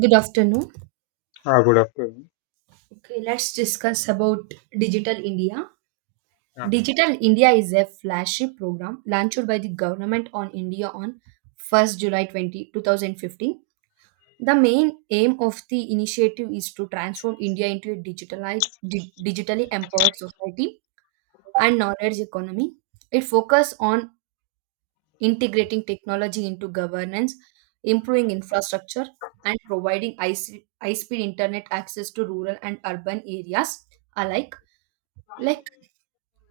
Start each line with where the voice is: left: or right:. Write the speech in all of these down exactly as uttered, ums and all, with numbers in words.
right: Good afternoon.
left: Ah, good afternoon.
right: Okay, let's discuss about Digital India.
left: Yeah.
right: Digital India is a flagship program launched by the government on India on first July twenty two thousand fifteen. The main aim of the initiative is to transform India into a digitalized, di- digitally empowered society and knowledge economy. It focuses on integrating technology into governance, improving infrastructure, and providing high se- high speed internet access to rural and urban areas alike. Like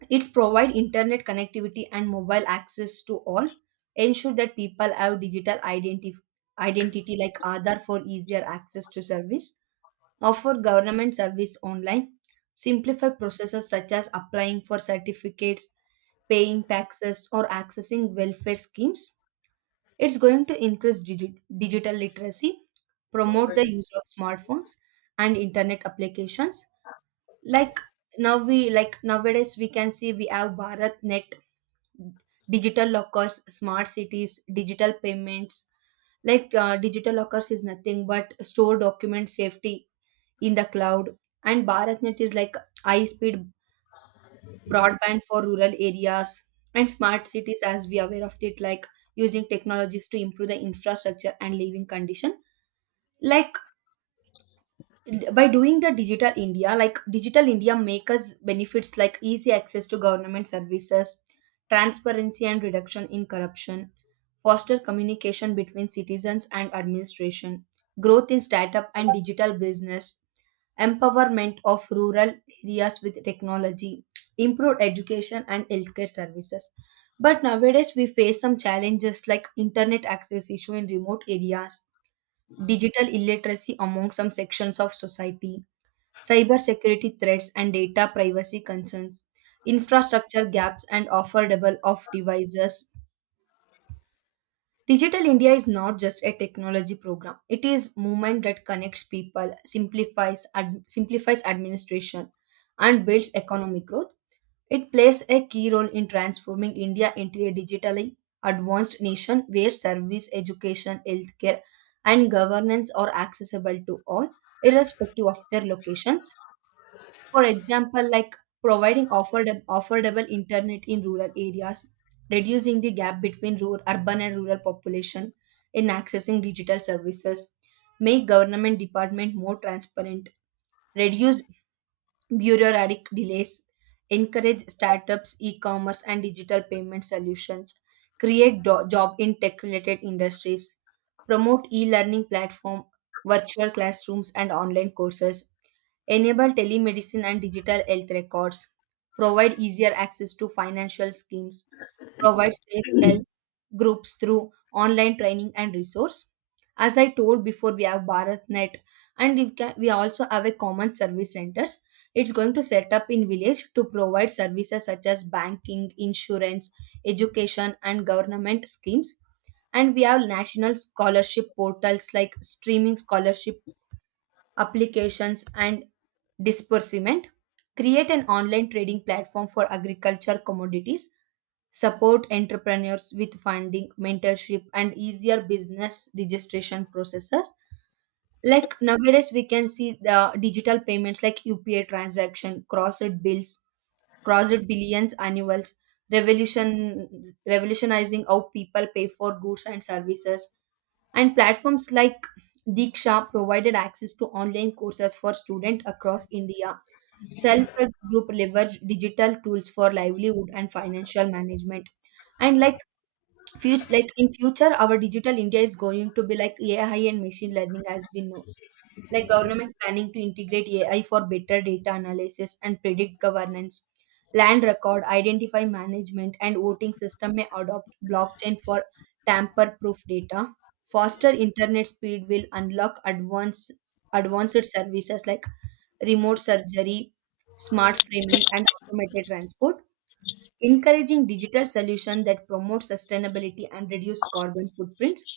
right: it's provide internet connectivity and mobile access to all, ensure that people have digital identif- identity like Aadhaar for easier access to service, offer government service online, simplify processes such as applying for certificates, paying taxes, or accessing welfare schemes. It's going to increase digi- digital literacy, promote the use of smartphones and internet applications. Like now we like nowadays we can see we have Bharat Net, digital lockers, smart cities, digital payments. Like uh, digital lockers is nothing but store document safety in the cloud, and BharatNet is like high speed broadband for rural areas, and smart cities, as we are aware of it, like using technologies to improve the infrastructure and living condition. Like by doing the digital india like digital india make us benefits like easy access to government services, transparency and reduction in corruption, foster communication between citizens and administration, growth in startup and digital business, empowerment of rural areas with technology, improved education and healthcare services. But nowadays we face some challenges like internet access issue in remote areas, digital illiteracy among some sections of society, cybersecurity threats and data privacy concerns, infrastructure gaps and affordable of devices. Digital India is not just a technology program. It is movement that connects people, simplifies ad- simplifies administration and builds economic growth. It plays a key role in transforming India into a digitally advanced nation where service, education, healthcare, and governance are accessible to all, irrespective of their locations. For example, like providing affordable, affordable internet in rural areas, reducing the gap between rural, urban and rural population in accessing digital services, make government department more transparent, reduce bureaucratic delays, encourage startups, e-commerce, and digital payment solutions, create do- job in tech-related industries, promote e-learning platform, virtual classrooms, and online courses, enable telemedicine and digital health records, provide easier access to financial schemes, provide safe health groups through online training and resource. As I told before, we have BharatNet, and we, can, we also have a common service centers. It's going to set up in village to provide services such as banking, insurance, education and government schemes. And we have national scholarship portals like streaming scholarship applications and disbursement, create an online trading platform for agriculture commodities, support entrepreneurs with funding, mentorship, and easier business registration processes. Like nowadays we can see the digital payments like upa transaction crossed bills crossed billions annuals revolution revolutionizing how people pay for goods and services, and platforms like Diksha provided access to online courses for students across India. Self help group leverage digital tools for livelihood and financial management. And like future, like in future, our digital India is going to be like A I and machine learning. As we know, like government planning to integrate A I for better data analysis and predict governance. Land record, identify management, and voting system may adopt blockchain for tamper proof data. Faster internet speed will unlock advanced advanced services like remote surgery, smart framing, and automated transport, encouraging digital solutions that promote sustainability and reduce carbon footprints,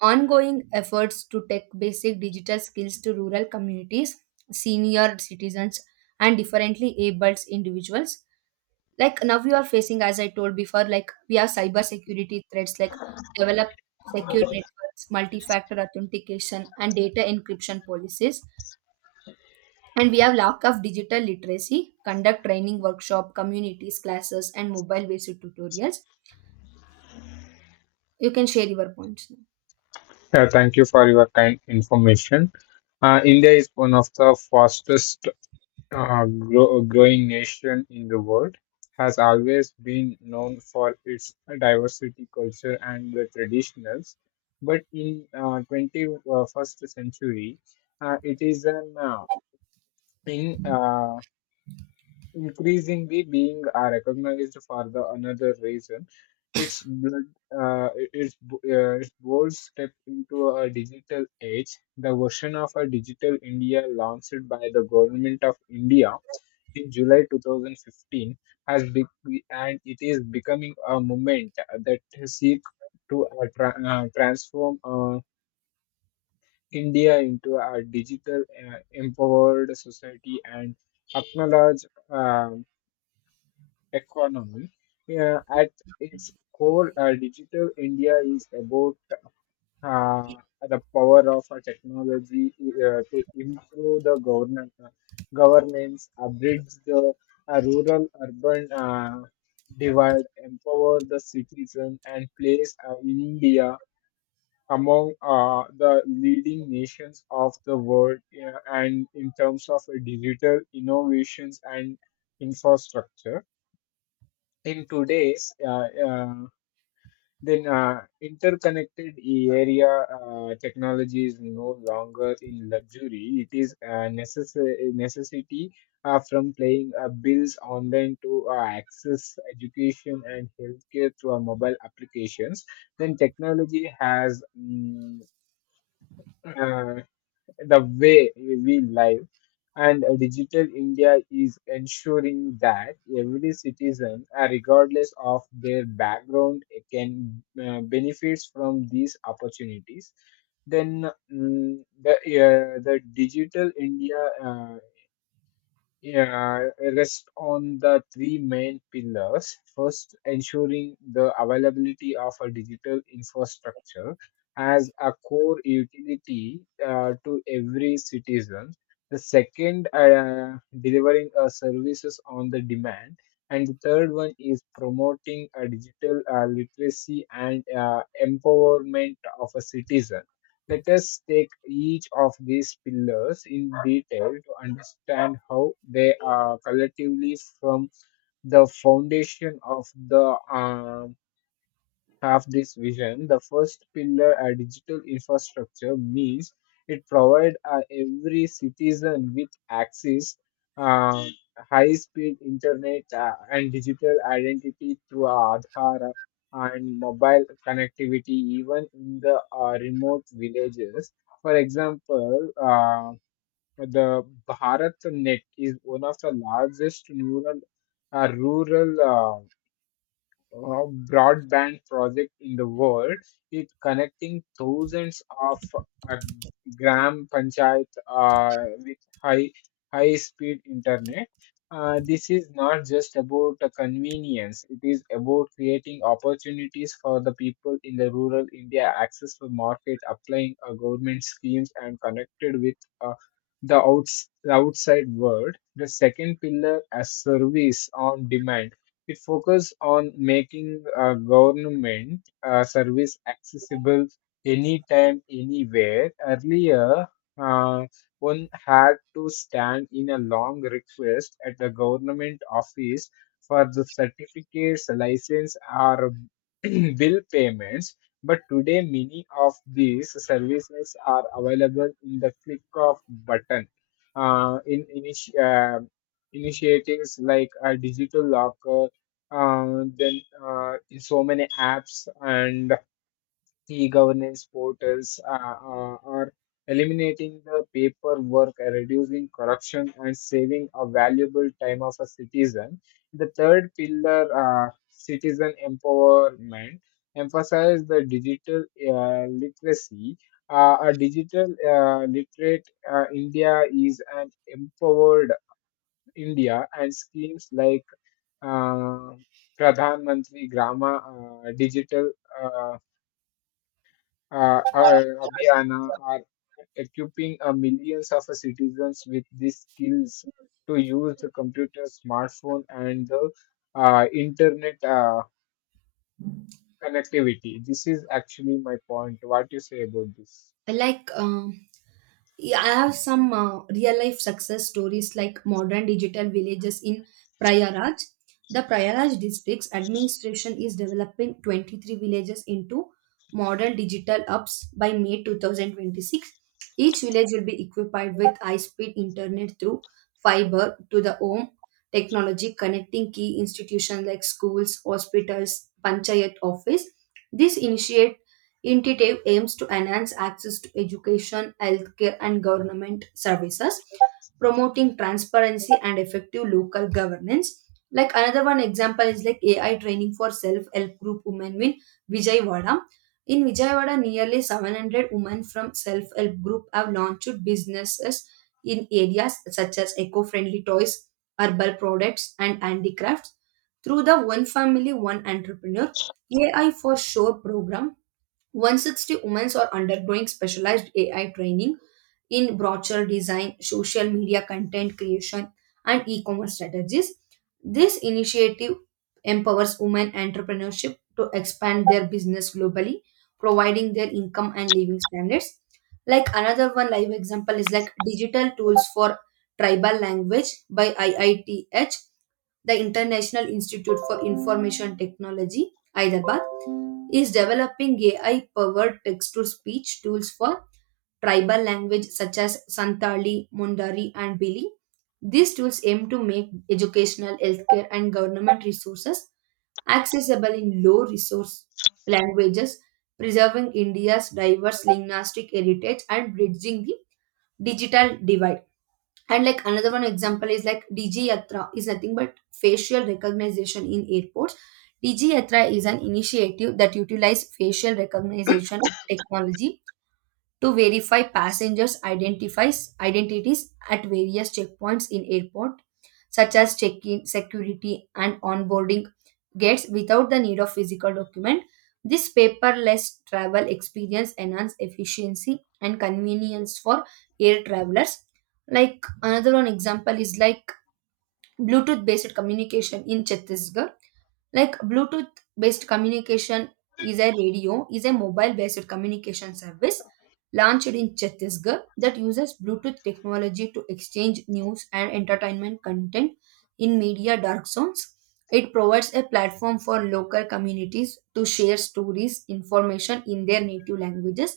right: ongoing efforts to take basic digital skills to rural communities, senior citizens, and differently abled individuals. Like now, we are facing, as I told before, like we have cyber security threats, like develop secure networks, multi factor authentication, and data encryption policies. And we have lack of digital literacy, conduct training workshop, communities, classes, and mobile based tutorials. You can share your points now.
left: Yeah, thank you for your kind information. Uh, India is one of the fastest uh, grow- growing nation in the world. Has always been known for its diversity, culture, and the traditionals. But in uh, twenty-first century, uh, it is an uh, in. Uh, increasingly being are recognized for the another reason. It's blood, uh, it- it's bo- uh, it's bold step into a digital age. The version of a digital India launched by the government of India in July twenty fifteen has be- and it is becoming a movement that seek to uh, tra- uh, transform uh, India into a digital uh, empowered society and acknowledge uh, economy. Uh, at its core, uh, Digital India is about uh, the power of uh, technology uh, to improve the governance, uh, governance, uh, bridge the uh, rural-urban uh, divide, empower the citizen, and place uh, India among uh, the leading nations of the world uh, and in terms of uh, digital innovations and infrastructure. In today's uh, uh, then uh, interconnected area, uh, technology is no longer in luxury, it is a necess- necessity. Uh, from paying uh, bills online to uh, access education and healthcare through our mobile applications, then technology has mm, uh, the way we live, and uh, digital India is ensuring that every citizen, uh, regardless of their background, uh, can uh, benefit from these opportunities. Then mm, the uh, the digital India, uh, yeah, rest on the three main pillars. First, ensuring the availability of a digital infrastructure as a core utility uh, to every citizen. The second, uh, delivering uh, services on the demand. And the third one is promoting a digital uh, literacy and uh, empowerment of a citizen. Let us take each of these pillars in detail to understand how they are collectively from the foundation of the uh, have this vision, the first pillar, a digital infrastructure, means it provides uh, every citizen with access, uh, high-speed internet, uh, and digital identity through Aadhaar and mobile connectivity, even in the uh, remote villages. For example, uh, the BharatNet is one of the largest neural, uh, rural. uh, uh, broadband project in the world. It's connecting thousands of uh, gram panchayat uh, with high high speed internet. Uh, this is not just about the convenience. It is about creating opportunities for the people in the rural India, access to market, applying uh, government schemes, and connected with uh, the outs- outside world. The second pillar, as service on demand, it focuses on making uh, government uh, service accessible anytime, anywhere. Earlier, uh, one had to stand in a long request at the government office for the certificates, license, or bill payments. But today, many of these services are available in the click of button. Uh, in initi- uh, initiatives like a digital locker, uh, then uh, so many apps and e-governance portals uh, uh, are eliminating the paperwork, uh, reducing corruption, and saving a valuable time of a citizen. The third pillar, uh, citizen empowerment, emphasizes the digital uh, literacy. Uh, a digital uh, literate uh, India is an empowered India, and schemes like uh, Pradhan Mantri Grama uh, Digital uh, uh, uh, Abhiyana are equipping uh, millions of citizens with these skills to use the computer, smartphone, and the uh, internet uh, connectivity. This is actually my point. What you say about this?
right: Like, um, Yeah, I have some uh, real life success stories like modern digital villages in Prayaraj. The Prayaraj district's administration is developing twenty-three villages into modern digital hubs by May two thousand twenty-six. Each village will be equipped with high speed internet through fiber to the home technology, connecting key institutions like schools, hospitals, panchayat office. This initiate Initiative aims to enhance access to education, healthcare, and government services, promoting transparency and effective local governance. Like another one example is like A I training for self-help group women in Vijayawada. In Vijayawada, nearly seven hundred women from self-help group have launched businesses in areas such as eco-friendly toys, herbal products, and handicrafts. Through the One Family One Entrepreneur A I for Sure program, one hundred sixty women are undergoing specialized A I training in brochure design, social media content creation, and e commerce strategies. This initiative empowers women entrepreneurship to expand their business globally, providing their income and living standards. Like another one live example is like digital tools for tribal language by I I T H, the International Institute for Information Technology, Hyderabad, is developing A I powered text to speech tools for tribal language such as Santali, Mundari, and Bili. These tools aim to make educational, healthcare, and government resources accessible in low resource languages, preserving India's diverse linguistic heritage and bridging the digital divide. And like another one example is like D G Yatra is nothing but facial recognition in airports. D G Yatra is an initiative that utilizes facial recognition technology to verify passengers' identifies identities at various checkpoints in airport, such as check-in, security, and onboarding gates without the need of physical document. This paperless travel experience enhances efficiency and convenience for air travelers. Like another one example is like Bluetooth based communication in Chhattisgarh. Like Bluetooth based communication is a radio, is a mobile based communication service launched in Chhattisgarh that uses Bluetooth technology to exchange news and entertainment content in media dark zones. It provides a platform for local communities to share stories, information in their native languages,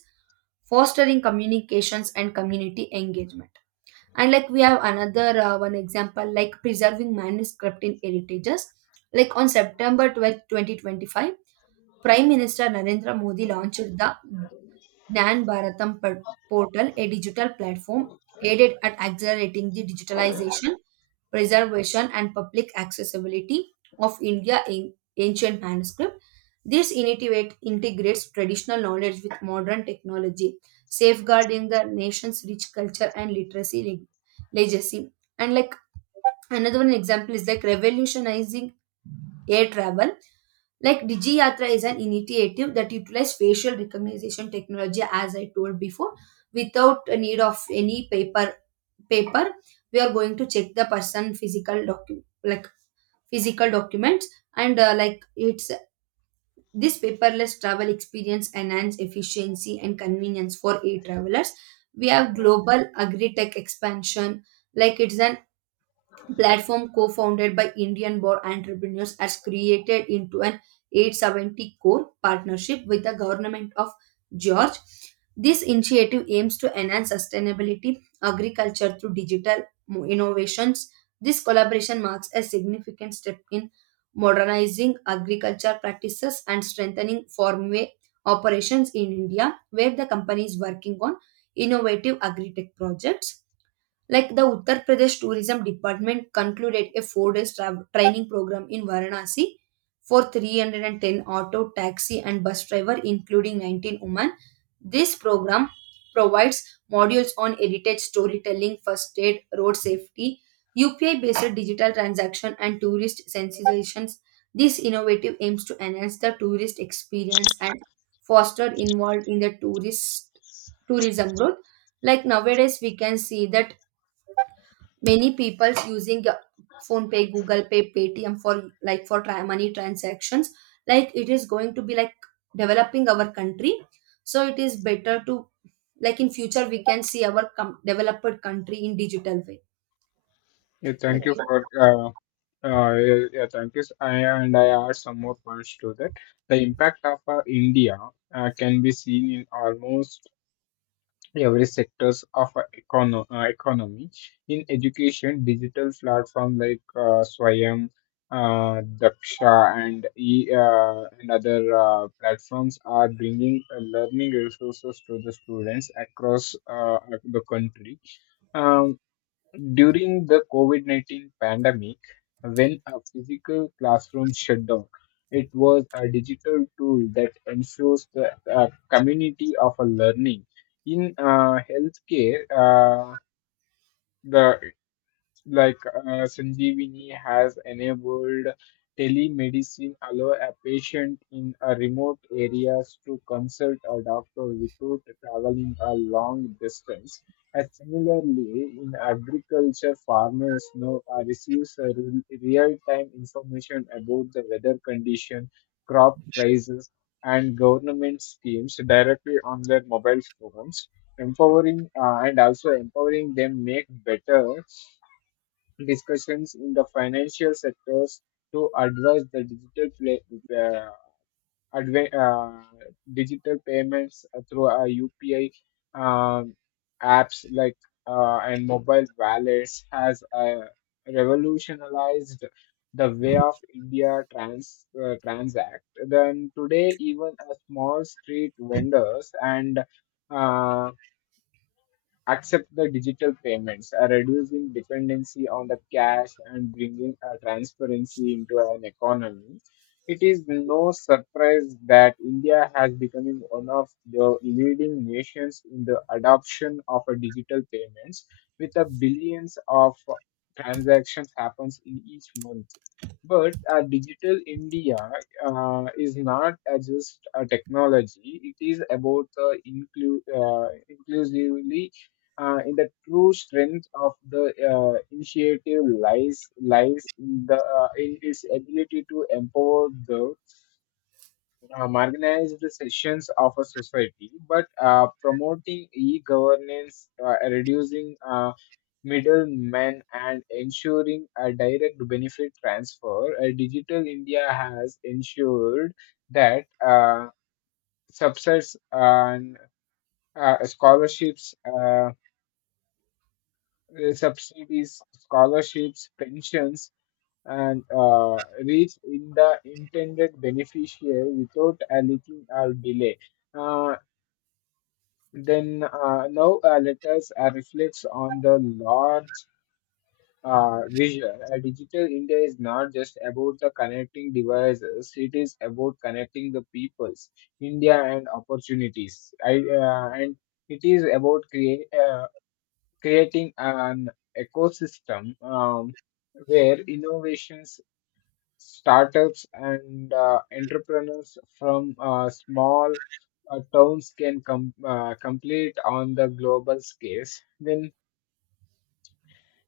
right: fostering communications and community engagement. And like we have another uh, one example like preserving manuscript in heritages, like on September twelfth twenty twenty-five, prime minister Narendra Modi launched the gnan bharatam por- portal, a digital platform aided at accelerating the digitalization, preservation and public accessibility of India in ancient manuscript. This initiative integrates traditional knowledge with modern technology, safeguarding the nation's rich culture and literacy leg- legacy. And like another one example is like revolutionizing air travel. Like Digi Yatra is an initiative that utilizes facial recognition technology, as I told before, without a need of any paper paper. We are going to check the person physical docu like physical documents. And uh, like it's This paperless travel experience enhance efficiency and convenience for e-travelers. We have global agri-tech expansion, like it's an platform co-founded by Indian born entrepreneurs, has created into an eight hundred seventy core partnership with the government of George. This initiative aims to enhance sustainability agriculture through digital mo- innovations. This collaboration marks a significant step in modernizing agriculture practices and strengthening farmway operations in India, where the company is working on innovative agri-tech projects. Like the Uttar Pradesh Tourism Department concluded a four day training program in Varanasi for three hundred ten auto, taxi, and bus driver, including nineteen women. This program provides modules on heritage storytelling, first aid, road safety, U P I based digital transaction, and tourist sensitizations. This innovative aims to enhance the tourist experience and foster involved in the tourist tourism growth. Like nowadays we can see that many people using uh, phone pay, google pay, paytm for like for try money transactions. Like it is going to be like developing our country, so it is better to, like, in future we can see our com- developed country in digital way.
left: Yeah,
right: like
left: thank you for uh, uh, yeah, yeah, thank you. I, and I add some more points to that. The impact of uh, India uh, can be seen in almost every sectors of our econo- uh, economy in education digital platform like uh, Swayam, uh, Daksha and e uh, and other uh, platforms are bringing uh, learning resources to the students across uh, the country. Um, During the COVID nineteen pandemic, when a physical classroom shut down, it was a digital tool that ensures the uh, community of a learning. In uh, healthcare, uh, the like uh, Sanjeevani has enabled telemedicine allow a patient in a remote areas to consult a doctor without traveling a long distance. And similarly, in agriculture, farmers now uh, receives a real- real-time information about the weather condition, crop prices, and government schemes directly on their mobile phones, empowering uh, and also empowering them make better discussions in the financial sectors to address the digital play, uh, adva- uh, digital payments through uh, U P I, um, apps like uh, and mobile wallets has uh, revolutionized the way of India trans uh, transact. Then today, even a small street vendors and uh, accept the digital payments, uh, reducing dependency on the cash and bringing uh, transparency into an economy. It is no surprise that India has become one of the leading nations in the adoption of a digital payments, with a billions of transactions happens in each month. But uh, digital India uh, is not uh, just a technology; it is about the inclu- uh, inclusively uh, in the true strength of the uh, initiative lies lies in the uh, in its ability to empower the uh, marginalized sections of a society. But uh, promoting e-governance, uh, reducing uh, middlemen, and ensuring a direct benefit transfer, uh, Digital India has ensured that uh, subsidies and uh, scholarships. Uh, uh, subsidies, scholarships, pensions, and uh, reach in the intended beneficiary without a leaking or delay. Uh, then uh, Now uh, let us uh, reflect on the large uh, vision. Uh, Digital India is not just about the connecting devices; it is about connecting the peoples, India, and opportunities. I uh, and it is about create. Uh, creating an ecosystem, um, where innovations, startups, and uh, entrepreneurs from uh, small uh, towns can com- uh, complete on the global scale. Then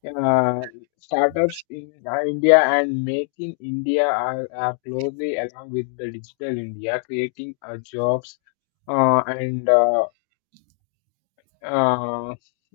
left: uh, startups in uh, India and making India are, are closely along with the digital India, creating uh, jobs. uh, and uh, Uh,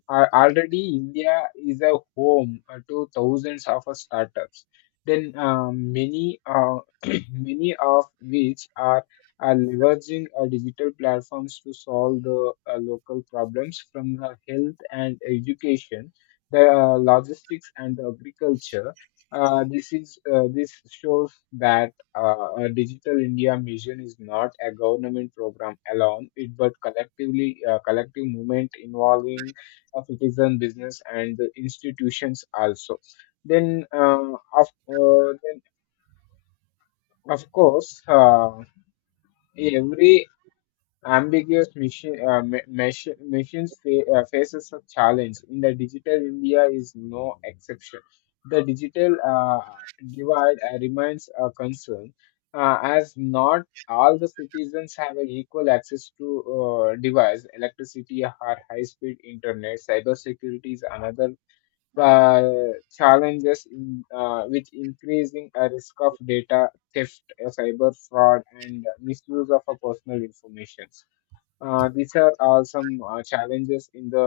left: al- Already India is a home uh, to thousands of uh, startups. Then uh, many uh, many of which are, are leveraging uh, digital platforms to solve the uh, local problems from uh, health and education, the uh, logistics and agriculture. Uh, this is uh, this shows that uh, a digital india mission is not a government program alone, it but collectively uh, collective movement involving uh, citizen business and the institutions also. Then uh, of uh, then of course, uh, every ambiguous mission, uh, mi- mission, missions fa- uh, faces a challenge. In the digital India is no exception. The digital uh, divide uh, remains a concern, uh, as not all the citizens have an equal access to uh, device, electricity, or high-speed internet. Cybersecurity is another uh, challenges in uh, with increasing a risk of data theft, uh, cyber fraud, and misuse of uh, personal information. Uh, these are uh, some uh, challenges in the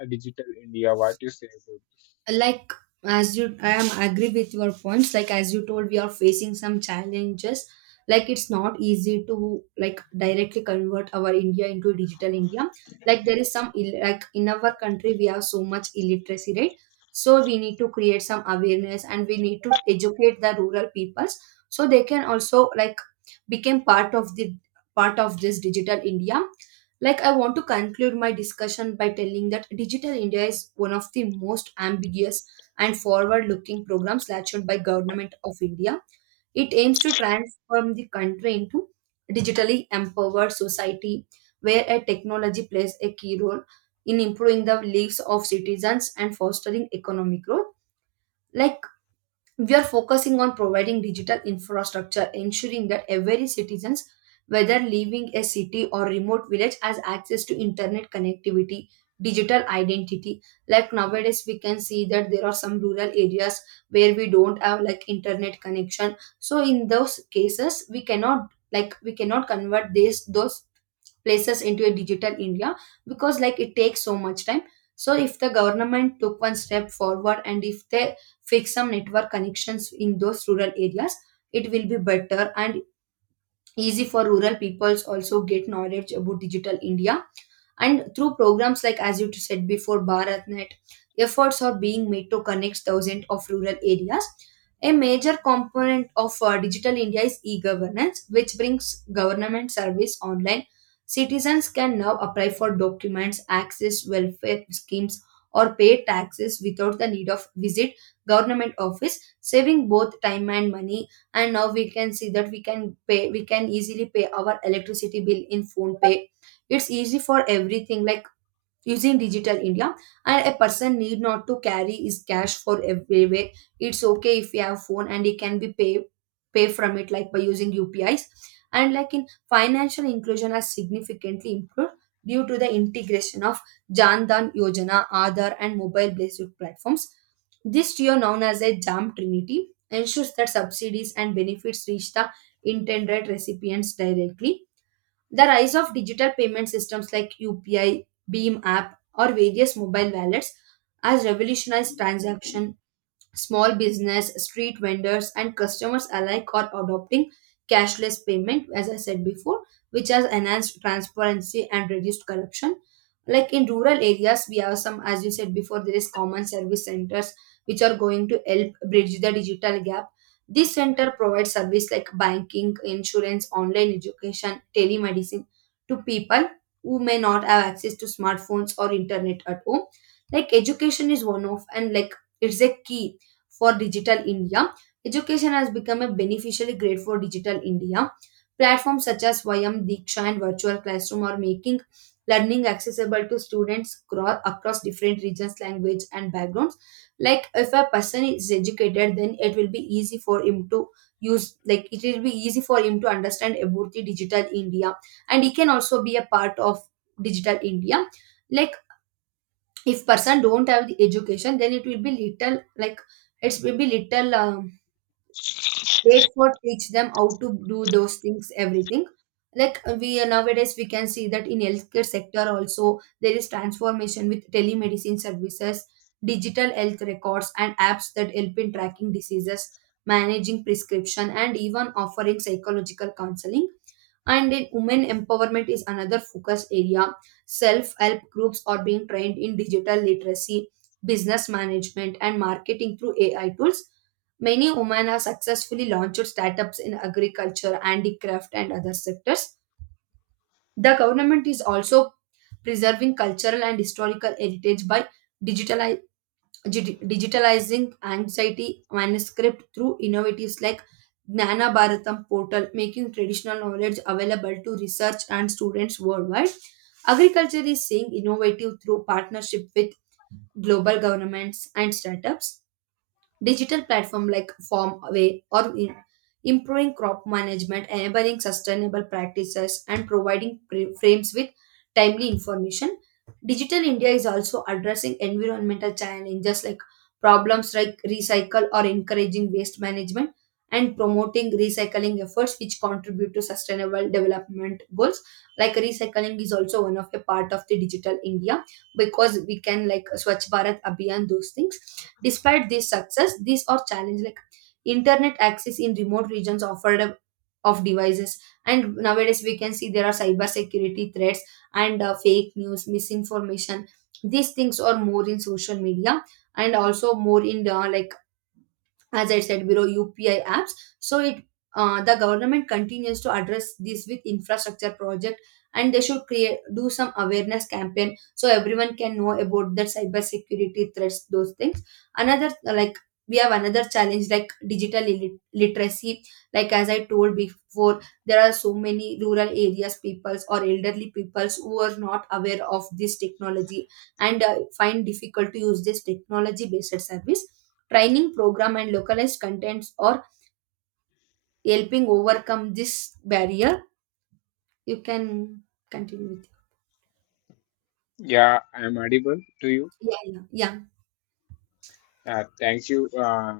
left: uh, digital India. What you say? About?
right: like as you I am agree with your points, like as you told, we are facing some challenges, like it's not easy to like directly convert our india into digital india. Like there is some ill- like in our country we have so much illiteracy, right? So we need to create some awareness and we need to educate the rural peoples, so they can also like become part of the part of this digital india. Like, I want to conclude my discussion by telling that Digital India is one of the most ambiguous and forward looking programs launched by government of India. It aims to transform the country into digitally empowered society where a technology plays a key role in improving the lives of citizens and fostering economic growth. Like we are focusing on providing digital infrastructure, ensuring that every citizens, whether living a city or remote village, has access to internet connectivity, digital identity. Like nowadays we can see that there are some rural areas where we don't have like internet connection, so in those cases we cannot like we cannot convert these those places into a digital India because like it takes so much time. So if the government took one step forward and if they fix some network connections in those rural areas, it will be better and easy for rural peoples also get knowledge about Digital India, and through programs like, as you said before, BharatNet, efforts are being made to connect thousands of rural areas. A major component of uh, Digital India is e governance, which brings government service online. Citizens can now apply for documents, access welfare schemes, or pay taxes without the need of visit government office, saving both time and money. And now we can see that we can pay we can easily pay our electricity bill in phone pay. It's easy for everything like using digital india, and a person need not to carry his cash for everywhere. It's okay if you have phone and he can be pay pay from it like by using upis. And like in financial inclusion has significantly improved due to the integration of Jan Dhan yojana aadhar and mobile based platforms. This tier known as a jam trinity ensures that subsidies and benefits reach the intended recipients directly. The rise of digital payment systems like U P I, Beam app, or various mobile wallets has revolutionized transaction. Small business, street vendors, and customers alike are adopting cashless payment, as I said before, which has enhanced transparency and reduced corruption. Like in rural areas, we have some, as you said before, there is common service centers which are going to help bridge the digital gap. This center provides service like banking, insurance, online education, telemedicine to people who may not have access to smartphones or internet at home. Like education is one of, and like it's a key for Digital India. Education has become a beneficially great for Digital India. Platforms such as Vyam Diksha and Virtual Classroom are making learning accessible to students cro- across different regions, language, and backgrounds. Like if a person is educated, then it will be easy for him to use, like it will be easy for him to understand about the digital india, and he can also be a part of digital india. Like if person don't have the education, then it will be little like it will be little um, late for teach them how to do those things everything. Like uh, we uh, nowadays we can see that in healthcare sector also there is transformation with telemedicine services, digital health records and apps that help in tracking diseases, managing prescription and even offering psychological counseling. And in women empowerment is another focus area. Self help groups are being trained in digital literacy, business management and marketing through AI tools. Many women have successfully launched startups in agriculture, handicraft and other sectors. The government is also preserving cultural and historical heritage by digitalizing, Digi- digitalizing anxiety manuscript through innovatives like Gnana Bharatam portal, making traditional knowledge available to research and students worldwide. Agriculture is seeing innovative through partnership with global governments and startups. Digital platform like farmway or in- improving crop management, enabling sustainable practices and providing pre- frames with timely information. Digital india is also addressing environmental challenges like problems like recycle or encouraging waste management and promoting recycling efforts which contribute to sustainable development goals. Like recycling is also one of a part of the digital india because we can like swachh bharat abhiyan those things. Despite this success, these are challenges like internet access in remote regions offered up of devices. And nowadays we can see there are cyber security threats and uh, fake news misinformation. These things are more in social media and also more in the like, as I said below, U P I apps. So it uh, the government continues to address this with infrastructure project, and they should create do some awareness campaign so everyone can know about the cyber security threats those things. Another like we have another challenge like digital illit- literacy, like as I told before, there are so many rural areas peoples or elderly peoples who are not aware of this technology and uh, find difficult to use this technology based service. Training program and localized contents are helping overcome this barrier. You can continue with it.
left: Yeah, I am audible to you.
right: Yeah, yeah, yeah.
left: Uh, thank you. Uh,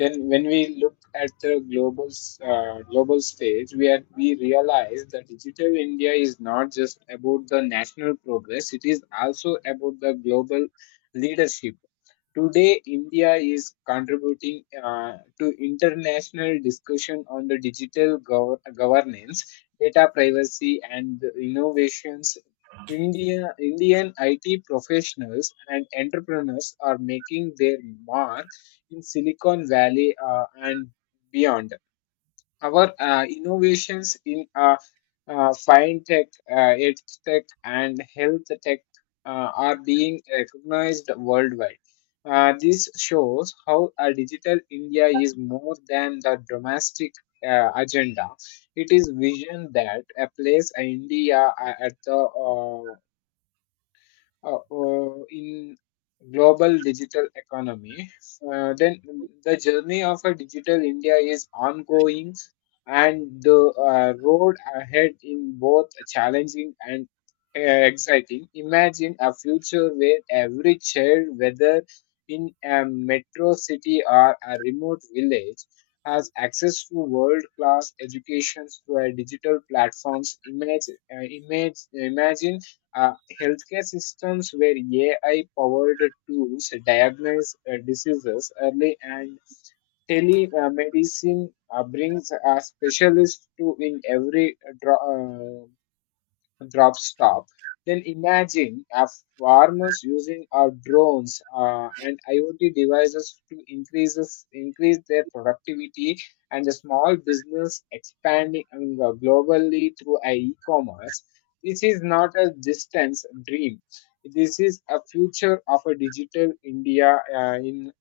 left: Then, when we look at the global s- uh, global stage, we are, we realize that digital India is not just about the national progress; it is also about the global leadership. Today, India is contributing uh, to international discussion on the digital gov- governance, data privacy, and the innovations. India, Indian I T professionals and entrepreneurs are making their mark in Silicon Valley uh, and beyond. Our uh, innovations in uh, uh, fintech, uh, edtech, and health tech uh, are being recognized worldwide. Uh, this shows how uh, digital India is more than the domestic uh, agenda. It is vision that uh, place uh, India uh, at the uh, uh, uh, in global digital economy, uh, then the journey of a digital India is ongoing, and the uh, road ahead in both challenging and uh, exciting. Imagine a future where every child, whether in a metro city or a remote village, has access to world-class education through a digital platforms. Image, uh, image, imagine uh, healthcare systems where A I powered tools diagnose uh, diseases early and telemedicine uh, brings a specialist to in every uh, dro- uh, drop stop. Then imagine our farmers using our drones uh, and I o T devices to increases, increase their productivity and the small business expanding um, globally through our e-commerce. This is not a distance dream. This is a future of a digital India uh, in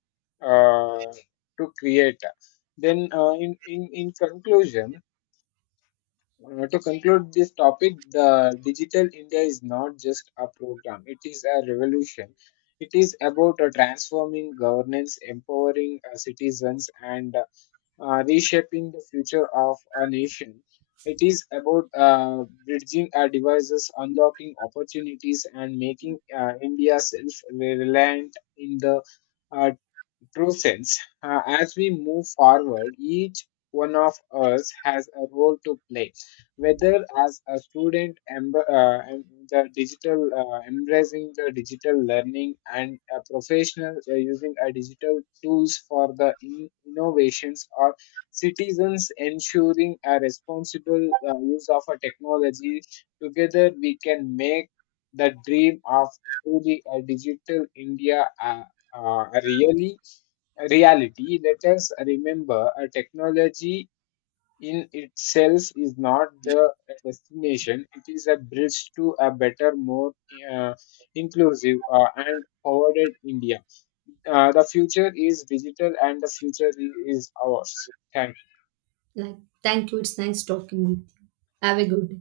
left: uh, to create. Then, uh, in, in, in conclusion, uh, to conclude this topic, the digital India is not just a program, it is a revolution. It is about uh, transforming governance, empowering uh, citizens, and uh, reshaping the future of a nation. It is about uh, bridging our devices, unlocking opportunities, and making uh, India self reliant in the uh, true sense. Uh, as we move forward, each one of us has a role to play, whether as a student, emb- uh, em- the digital uh, embracing the digital learning, and a professional uh, using a digital tools for the in- innovations, or citizens ensuring a responsible uh, use of a technology. Together, we can make the dream of truly a digital India. Uh, uh, really Reality, let us remember a technology in itself is not the destination, it is a bridge to a better, more uh, inclusive uh, and forwarded India. Uh, the future is digital and the future i- is ours. Thank
right: Like thank you, it's nice talking with you. Have a good day.